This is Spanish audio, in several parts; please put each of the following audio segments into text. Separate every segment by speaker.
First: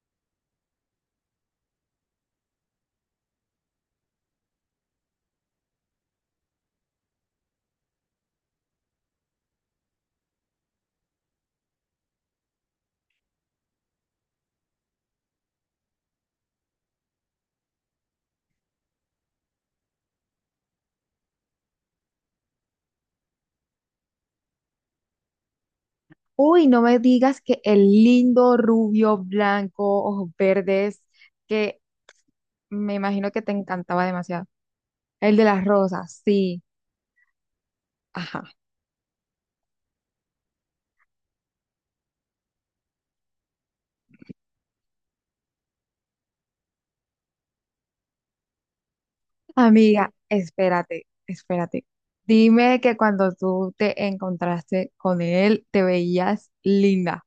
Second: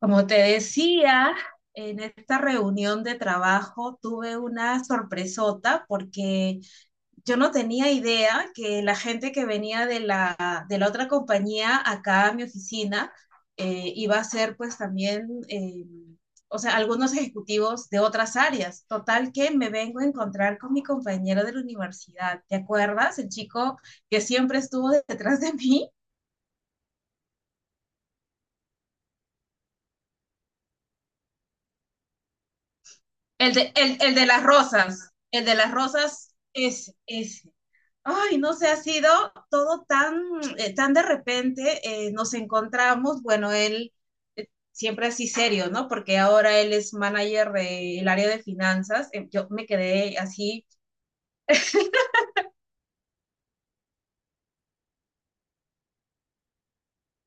Speaker 1: Como te decía, en esta reunión de trabajo tuve una sorpresota porque yo no tenía idea que la gente que venía de la otra compañía acá a mi oficina iba a ser pues también, o sea, algunos ejecutivos de otras áreas. Total que me vengo a encontrar con mi compañero de la universidad, ¿te acuerdas? El chico que siempre estuvo detrás de mí.
Speaker 2: Uy, no me digas que el lindo rubio blanco, ojos verdes, que me imagino que te
Speaker 1: El de, el,
Speaker 2: encantaba
Speaker 1: el de las
Speaker 2: demasiado.
Speaker 1: rosas,
Speaker 2: El de
Speaker 1: el de
Speaker 2: las
Speaker 1: las
Speaker 2: rosas,
Speaker 1: rosas,
Speaker 2: sí.
Speaker 1: ese, ese. Ay,
Speaker 2: Ajá.
Speaker 1: no sé, ha sido todo tan de repente, nos encontramos, bueno, él siempre así serio, ¿no? Porque ahora él es manager del área de finanzas. Yo me
Speaker 2: Amiga,
Speaker 1: quedé así.
Speaker 2: espérate, espérate. Dime que cuando tú te encontraste con él, te veías linda.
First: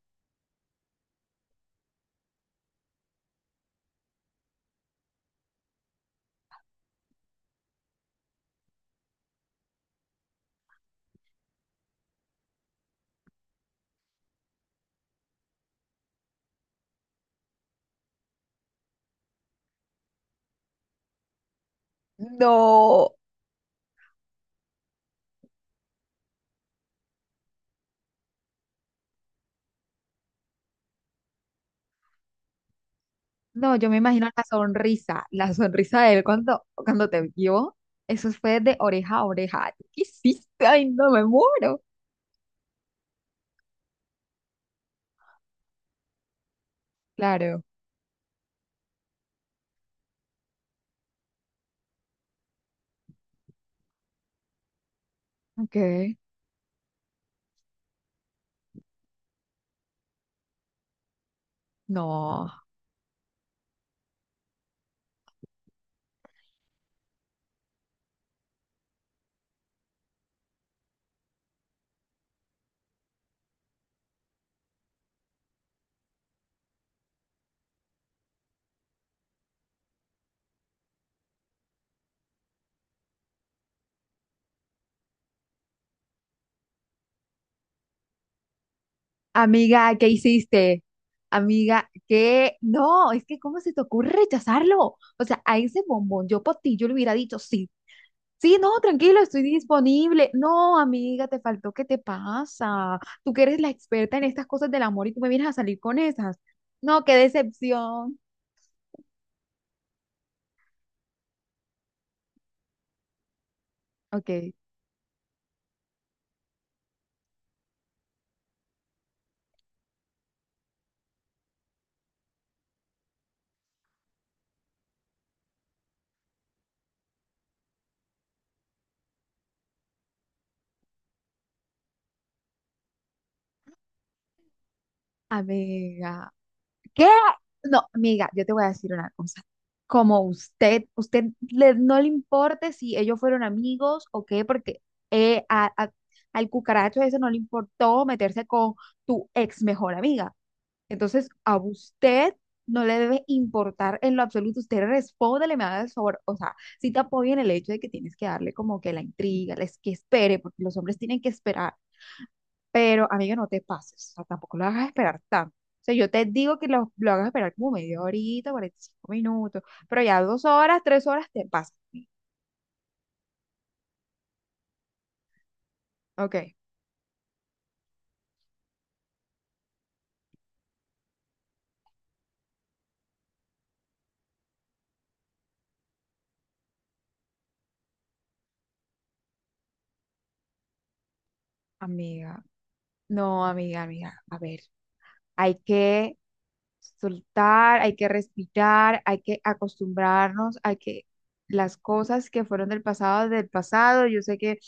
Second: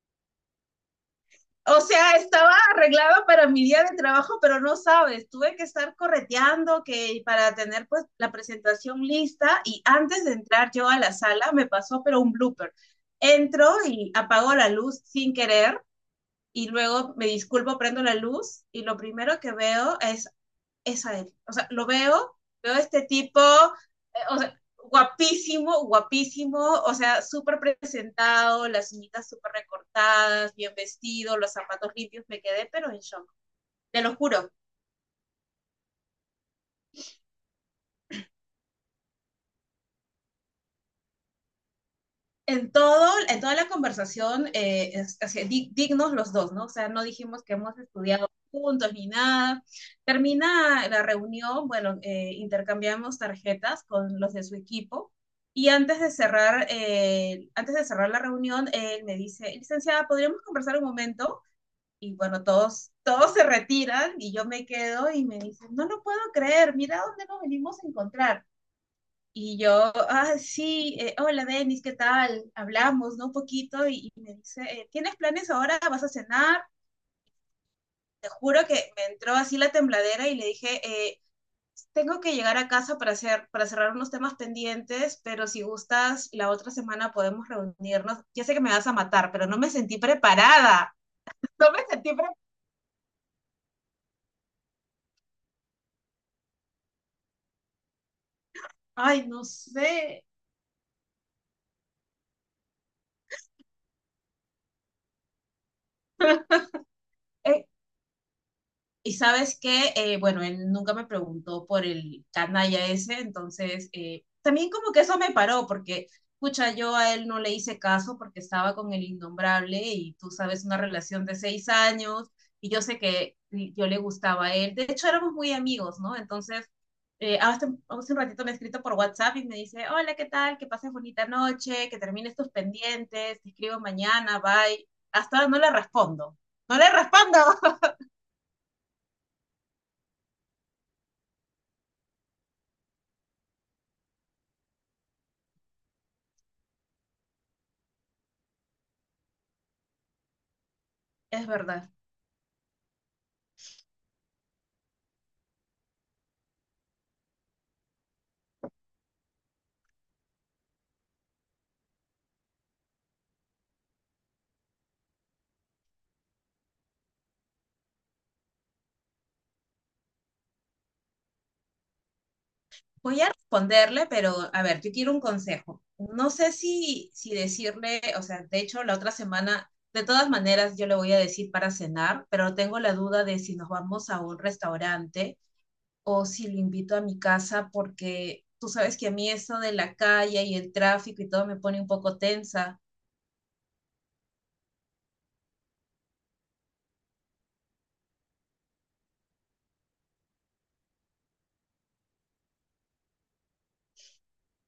Speaker 1: O sea, estaba arreglada para mi día de trabajo, pero no sabes, tuve que estar correteando que para tener pues la presentación lista, y antes de entrar yo a la sala me pasó pero un blooper. Entro y apago la luz sin querer y luego me disculpo, prendo la luz y lo primero que veo es a él. O sea, lo veo, veo este
Speaker 2: No,
Speaker 1: tipo, o sea, guapísimo, guapísimo, o sea, súper presentado, las uñitas súper recortadas, bien vestido, los zapatos limpios, me quedé, pero en shock.
Speaker 2: no, yo me
Speaker 1: Te lo
Speaker 2: imagino la
Speaker 1: juro,
Speaker 2: sonrisa, la sonrisa de él cuando te vio. Eso fue de oreja a oreja. ¿Qué hiciste? Ay, no me muero.
Speaker 1: en toda la conversación, así, dignos los dos, ¿no? O sea, no dijimos que
Speaker 2: Claro.
Speaker 1: hemos estudiado juntos ni nada. Termina la reunión, bueno, intercambiamos tarjetas con los de su equipo. Y
Speaker 2: Ok.
Speaker 1: antes de cerrar la reunión, él me dice, licenciada, ¿podríamos conversar un momento? Y bueno,
Speaker 2: No.
Speaker 1: todos se retiran y yo me quedo y me dicen, no lo puedo creer, mira dónde nos venimos a encontrar. Y yo, ah, sí, hola Denis, ¿qué tal? Hablamos, ¿no? Un poquito y me dice, ¿tienes planes ahora? ¿Vas a cenar? Te juro que me entró así la tembladera y le dije, eh, tengo que llegar a casa para cerrar unos temas pendientes, pero si gustas, la otra semana podemos reunirnos. Ya sé que me vas a matar, pero no me
Speaker 2: Amiga,
Speaker 1: sentí
Speaker 2: ¿qué hiciste?
Speaker 1: preparada. No me
Speaker 2: Amiga,
Speaker 1: sentí preparada.
Speaker 2: ¿qué? No, es que ¿cómo se te ocurre rechazarlo? O sea, a ese bombón, yo por ti, yo le hubiera dicho, sí, sí, no, tranquilo,
Speaker 1: Ay,
Speaker 2: estoy
Speaker 1: no sé.
Speaker 2: disponible. No, amiga, te faltó, ¿qué te pasa? Tú que eres la experta en estas cosas del amor y tú me vienes a salir con esas. No, qué
Speaker 1: Eh,
Speaker 2: decepción.
Speaker 1: Y sabes que, bueno, él nunca me preguntó por el canalla ese, entonces
Speaker 2: Ok,
Speaker 1: también como que eso me paró, porque, escucha, yo a él no le hice caso porque estaba con el innombrable y tú sabes, una relación de 6 años, y yo sé que yo le gustaba a él. De hecho, éramos muy amigos, ¿no? Entonces, hace un ratito me ha escrito por WhatsApp y me dice, hola, ¿qué tal? Que pases bonita noche, que termines tus pendientes, te escribo mañana, bye. Hasta no le
Speaker 2: amiga.
Speaker 1: respondo. No le
Speaker 2: ¿Qué?
Speaker 1: respondo.
Speaker 2: No, amiga, yo te voy a decir una cosa. Como usted no le importe si ellos fueron amigos o qué, porque eh, a- a- al cucaracho ese no le importó meterse con tu ex mejor amiga. Entonces,
Speaker 1: Es
Speaker 2: a
Speaker 1: verdad.
Speaker 2: usted no le debe importar en lo absoluto. Usted respóndele, me haga el favor. O sea, si te apoya en el hecho de que tienes que darle como que la intriga, les que espere, porque los hombres tienen que esperar. Pero, amiga, no te pases, o sea, tampoco lo hagas esperar tanto. O sea, yo te digo que lo hagas esperar como media horita, 45 minutos, pero ya 2 horas, 3 horas te pasas. ¿Sí?
Speaker 1: Voy a responderle, pero a ver, yo quiero un consejo. No sé
Speaker 2: Ok,
Speaker 1: si decirle, o sea, de hecho, la otra semana, de todas maneras, yo le voy a decir para cenar, pero tengo la duda de si nos vamos a un restaurante o si lo invito a mi casa, porque tú sabes que a mí eso de la calle y el tráfico y todo me pone un poco
Speaker 2: amiga,
Speaker 1: tensa.
Speaker 2: no, amiga, amiga, a ver, hay que soltar, hay que respirar, hay que acostumbrarnos, hay que las cosas que fueron del pasado, yo sé que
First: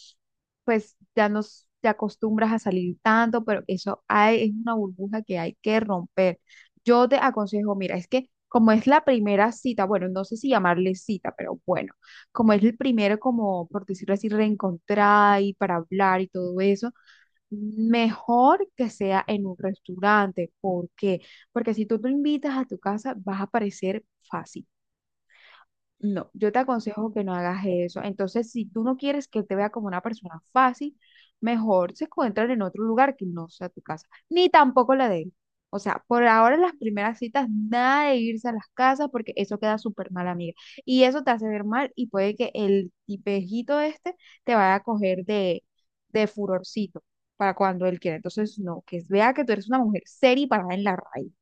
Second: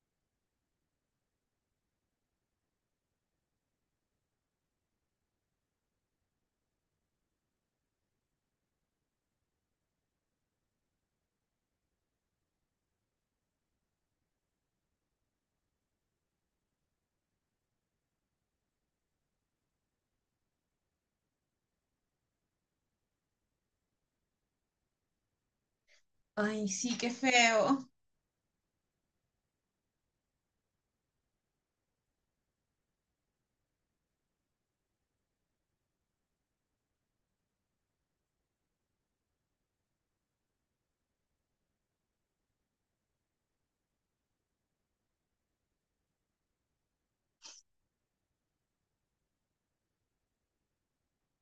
Speaker 2: pues ya nos te acostumbras a salir tanto, pero eso hay, es una burbuja que hay que romper. Yo te aconsejo, mira, es que como es la primera cita, bueno, no sé si llamarle cita, pero bueno, como es el primero, como por decirlo así, reencontrar y para hablar y todo eso. Mejor que sea en un restaurante. ¿Por qué? Porque si tú lo invitas a tu casa, vas a parecer fácil. No, yo te
Speaker 1: Ay, sí, qué
Speaker 2: aconsejo que no hagas
Speaker 1: feo.
Speaker 2: eso. Entonces, si tú no quieres que él te vea como una persona fácil, mejor se encuentran en otro lugar que no sea tu casa, ni tampoco la de él. O sea, por ahora en las primeras citas, nada de irse a las casas porque eso queda súper mal, amiga. Y eso te hace ver mal y puede que el tipejito este te vaya a coger de furorcito para cuando él quiera. Entonces, no, que vea que tú eres una mujer seria y parada en la raíz.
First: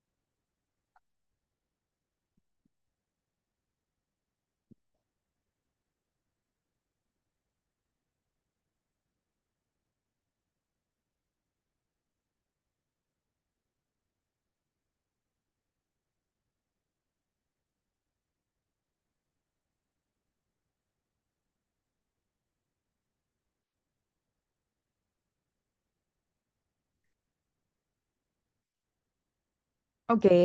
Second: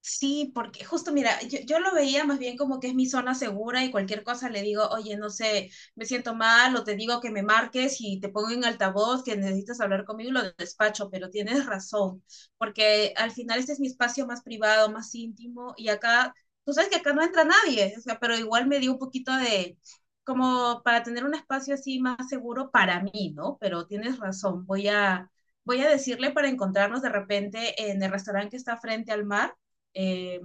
Speaker 1: Sí, porque justo mira, yo lo veía más bien como que es mi zona segura y cualquier cosa le digo, oye, no sé, me siento mal, o te digo que me marques y te pongo en altavoz, que necesitas hablar conmigo, lo despacho, pero tienes razón, porque al final este es mi espacio más privado, más íntimo, y acá, tú sabes que acá no entra nadie, o sea, pero igual me dio un poquito de, como para tener un espacio así más seguro para mí, ¿no? Pero tienes razón, voy a decirle para encontrarnos de repente en el restaurante que está frente al mar.
Speaker 2: Ok.
Speaker 1: eh,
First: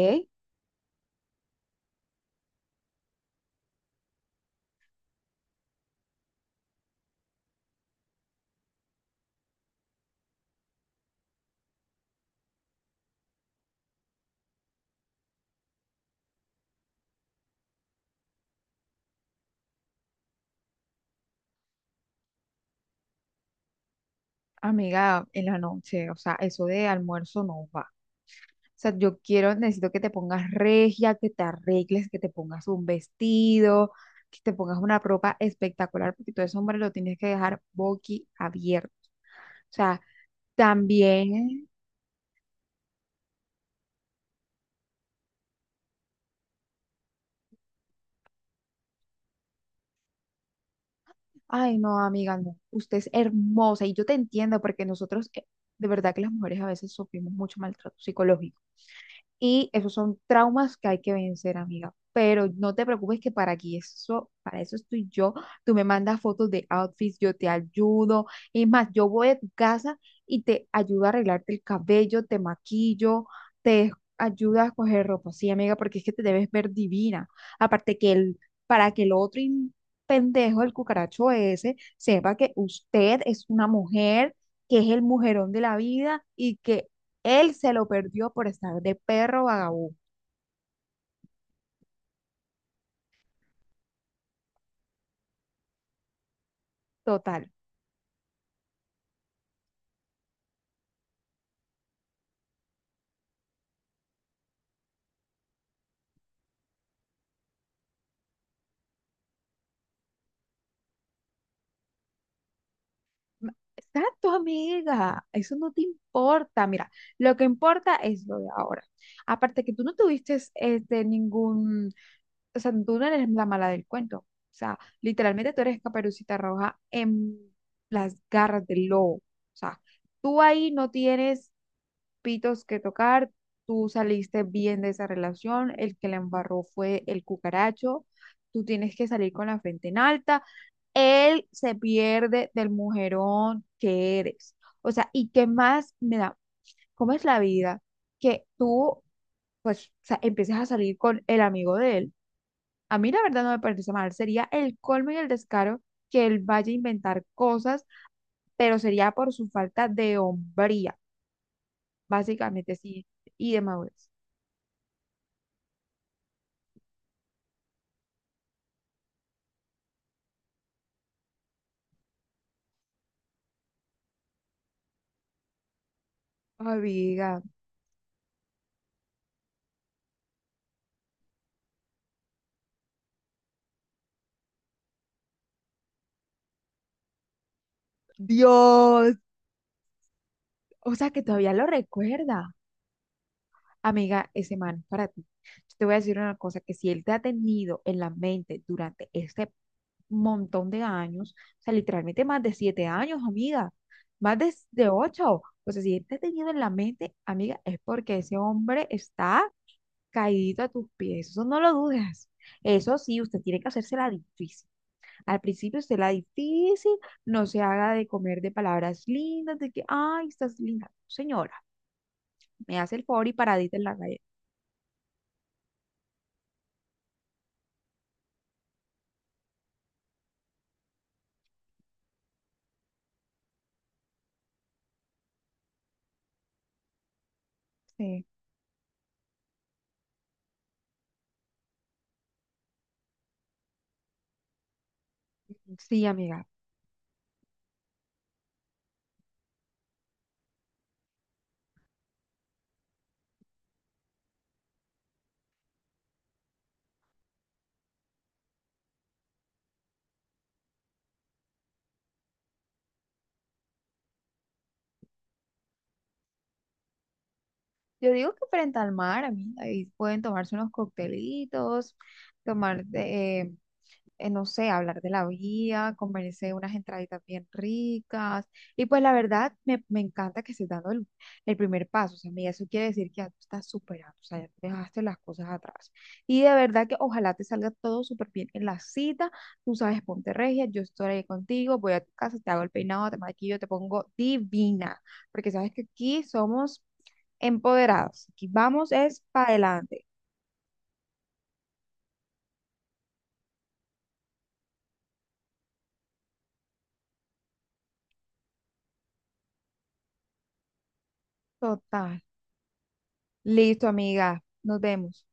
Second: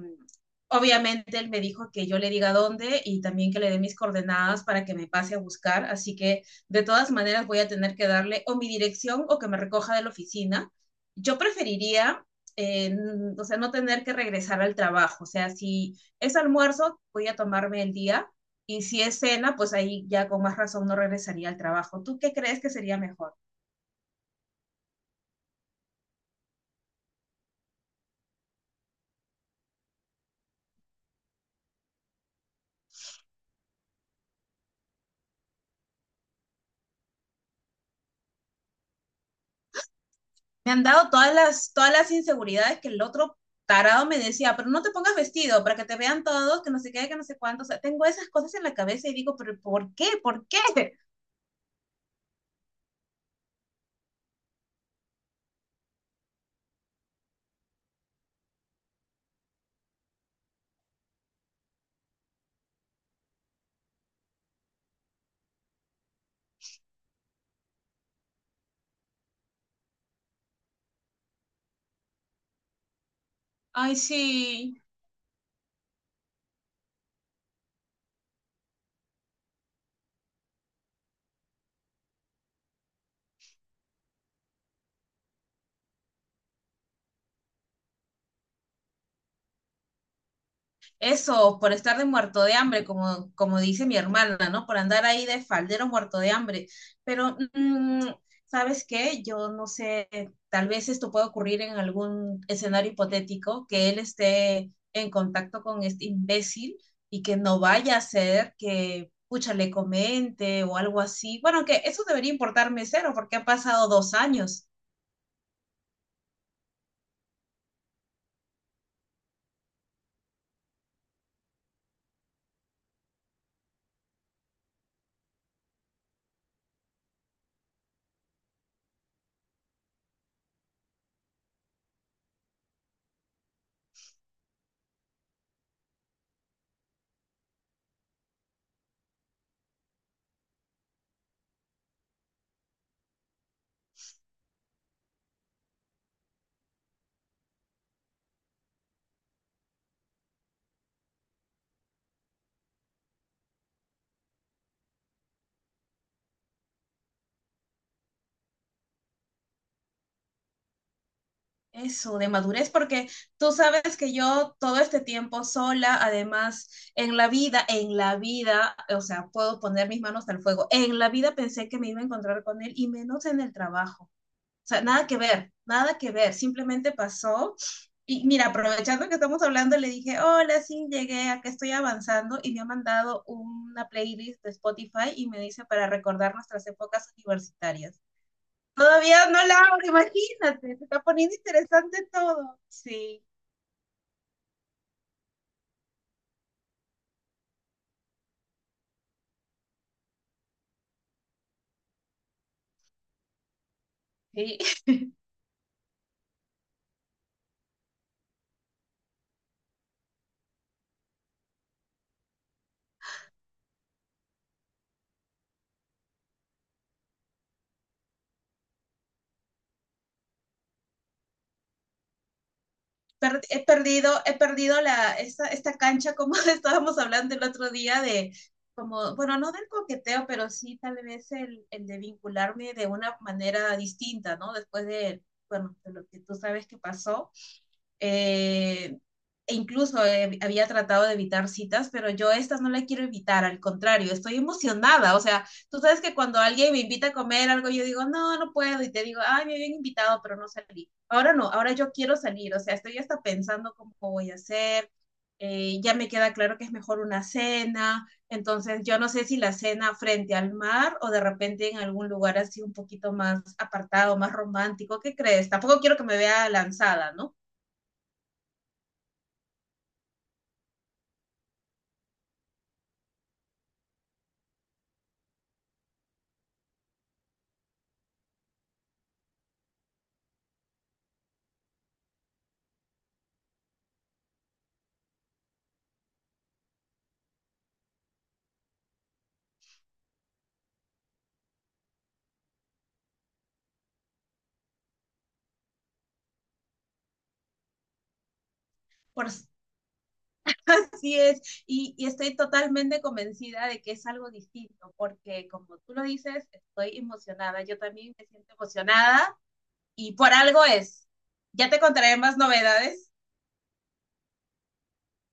Speaker 1: Obviamente él me dijo que yo le diga dónde y también que le dé mis coordenadas para que me pase a buscar, así que de todas maneras voy a tener que darle o mi dirección o que me recoja de la oficina. Yo preferiría, eh, o sea, no tener que regresar al trabajo. O sea, si es almuerzo, voy a tomarme el día. Y si es cena, pues ahí ya con más razón no regresaría al trabajo. ¿Tú qué crees que sería mejor?
Speaker 2: Amiga, en la noche, o sea, eso de almuerzo no va. O sea, yo quiero, necesito que te pongas regia, que te arregles, que te pongas un vestido, que te pongas una ropa espectacular, porque todo ese hombre lo tienes que dejar abierto. O sea,
Speaker 1: Me han dado todas
Speaker 2: también,
Speaker 1: las, todas las inseguridades que el otro tarado me decía, pero no te pongas vestido para que te vean todos, que no sé qué, que no sé cuánto. O sea, tengo esas cosas en la cabeza y digo, pero ¿por qué? ¿Por qué?
Speaker 2: ay, no, amiga, no, usted es hermosa y yo te entiendo porque nosotros, de verdad que las mujeres a veces sufrimos mucho maltrato psicológico. Y esos son traumas que hay que vencer, amiga. Pero no te preocupes que para aquí eso, para eso estoy yo. Tú me mandas fotos de outfits, yo te ayudo. Es más, yo voy a tu casa y te ayudo a arreglarte el cabello, te maquillo, te
Speaker 1: Ay,
Speaker 2: ayudo a
Speaker 1: sí,
Speaker 2: escoger ropa. Sí, amiga, porque es que te debes ver divina. Aparte que para que el otro pendejo, el cucaracho ese, sepa que usted es una mujer, que es el mujerón de la vida y que él se lo perdió por estar de perro vagabundo.
Speaker 1: eso, por estar de muerto de hambre, como dice mi hermana, ¿no? Por andar ahí de faldero muerto de hambre. Pero,
Speaker 2: Total.
Speaker 1: ¿sabes qué? Yo no sé, tal vez esto pueda ocurrir en algún escenario hipotético, que él esté en contacto con este imbécil y que no vaya a ser que pucha, le comente o algo así. Bueno, que eso debería importarme cero porque ha pasado dos
Speaker 2: Exacto,
Speaker 1: años.
Speaker 2: amiga. Eso no te importa. Mira, lo que importa es lo de ahora. Aparte que tú no tuviste ningún, o sea, tú no eres la mala del cuento. O sea, literalmente tú eres Caperucita Roja en las garras del lobo. O sea, tú ahí no tienes pitos que tocar, tú saliste bien de esa relación, el que la embarró fue el cucaracho, tú tienes que salir con la frente en alta, él se pierde del mujerón que eres. O sea, ¿y qué más me da? ¿Cómo es la vida? Que tú, pues, o sea, empieces a salir con el amigo de él. A mí la verdad no me parece mal, sería el colmo y el descaro que él vaya a inventar cosas, pero sería por su falta de hombría,
Speaker 1: Eso, de madurez,
Speaker 2: básicamente, sí,
Speaker 1: porque
Speaker 2: y
Speaker 1: tú
Speaker 2: de
Speaker 1: sabes
Speaker 2: madurez.
Speaker 1: que yo todo este tiempo sola, además, en la vida, o sea, puedo poner mis manos al fuego, en la vida pensé que me iba a encontrar con él, y menos en el trabajo. O sea, nada que ver, nada que ver, simplemente
Speaker 2: Amiga,
Speaker 1: pasó. Y mira, aprovechando que estamos hablando, le dije, hola, sí, llegué, acá estoy avanzando, y me ha mandado una playlist de Spotify y me dice para recordar nuestras épocas universitarias.
Speaker 2: Dios,
Speaker 1: Todavía no la abro, imagínate, se
Speaker 2: o
Speaker 1: está
Speaker 2: sea que
Speaker 1: poniendo
Speaker 2: todavía lo
Speaker 1: interesante
Speaker 2: recuerda.
Speaker 1: todo. Sí,
Speaker 2: Amiga, ese man, para ti, yo te voy a decir una cosa, que si él te ha tenido en la mente durante este montón de años, o sea, literalmente más de 7 años, amiga, más
Speaker 1: sí.
Speaker 2: de ocho, o sea, si él te ha tenido en la mente, amiga, es porque ese hombre está caído a tus pies, eso no lo dudes. Eso sí, usted tiene que hacerse la difícil. Al principio se la difícil, no se haga de comer de palabras lindas, de que, ay, estás linda. Señora, me hace el favor y
Speaker 1: Per- he
Speaker 2: paradita en la
Speaker 1: perdido,
Speaker 2: calle.
Speaker 1: he perdido esta cancha, como estábamos hablando el otro día de, como, bueno, no del coqueteo, pero sí tal vez el de vincularme de una manera distinta, ¿no? Después de, bueno, de lo que tú sabes que pasó.
Speaker 2: Sí,
Speaker 1: eh, e incluso había tratado de evitar citas, pero yo estas no la quiero evitar, al contrario, estoy emocionada. O sea, tú sabes
Speaker 2: sí,
Speaker 1: que cuando
Speaker 2: amiga.
Speaker 1: alguien me invita a comer algo, yo digo, no, no puedo, y te digo, ay, me habían invitado, pero no salí. Ahora no, ahora yo quiero salir, o sea, estoy hasta pensando cómo voy a hacer. Ya me queda claro que es mejor una cena, entonces yo no sé si la cena frente al mar o de repente en algún lugar así un poquito más apartado, más romántico, ¿qué crees? Tampoco quiero que me vea lanzada, ¿no?
Speaker 2: Yo digo que frente al mar, amiga, ahí pueden tomarse unos coctelitos, tomar no sé, hablar de la vida, comerse unas entraditas bien ricas. Y pues la verdad, me encanta que estés dando el primer paso. O sea, mira, eso quiere decir que ya tú estás superando, o sea, ya dejaste las cosas atrás. Y de verdad que ojalá te salga todo súper bien en la cita. Tú sabes, ponte regia, yo estoy ahí contigo, voy a tu casa, te hago el peinado, te maquillo, te pongo divina, porque sabes que aquí somos empoderados. Aquí vamos es
Speaker 1: Por,
Speaker 2: para adelante.
Speaker 1: Así es, y, estoy totalmente convencida de que es algo distinto, porque como tú lo dices, estoy emocionada, yo también me siento emocionada, y por algo es. Ya te contaré
Speaker 2: Total.
Speaker 1: más novedades.
Speaker 2: Listo, amiga. Nos vemos.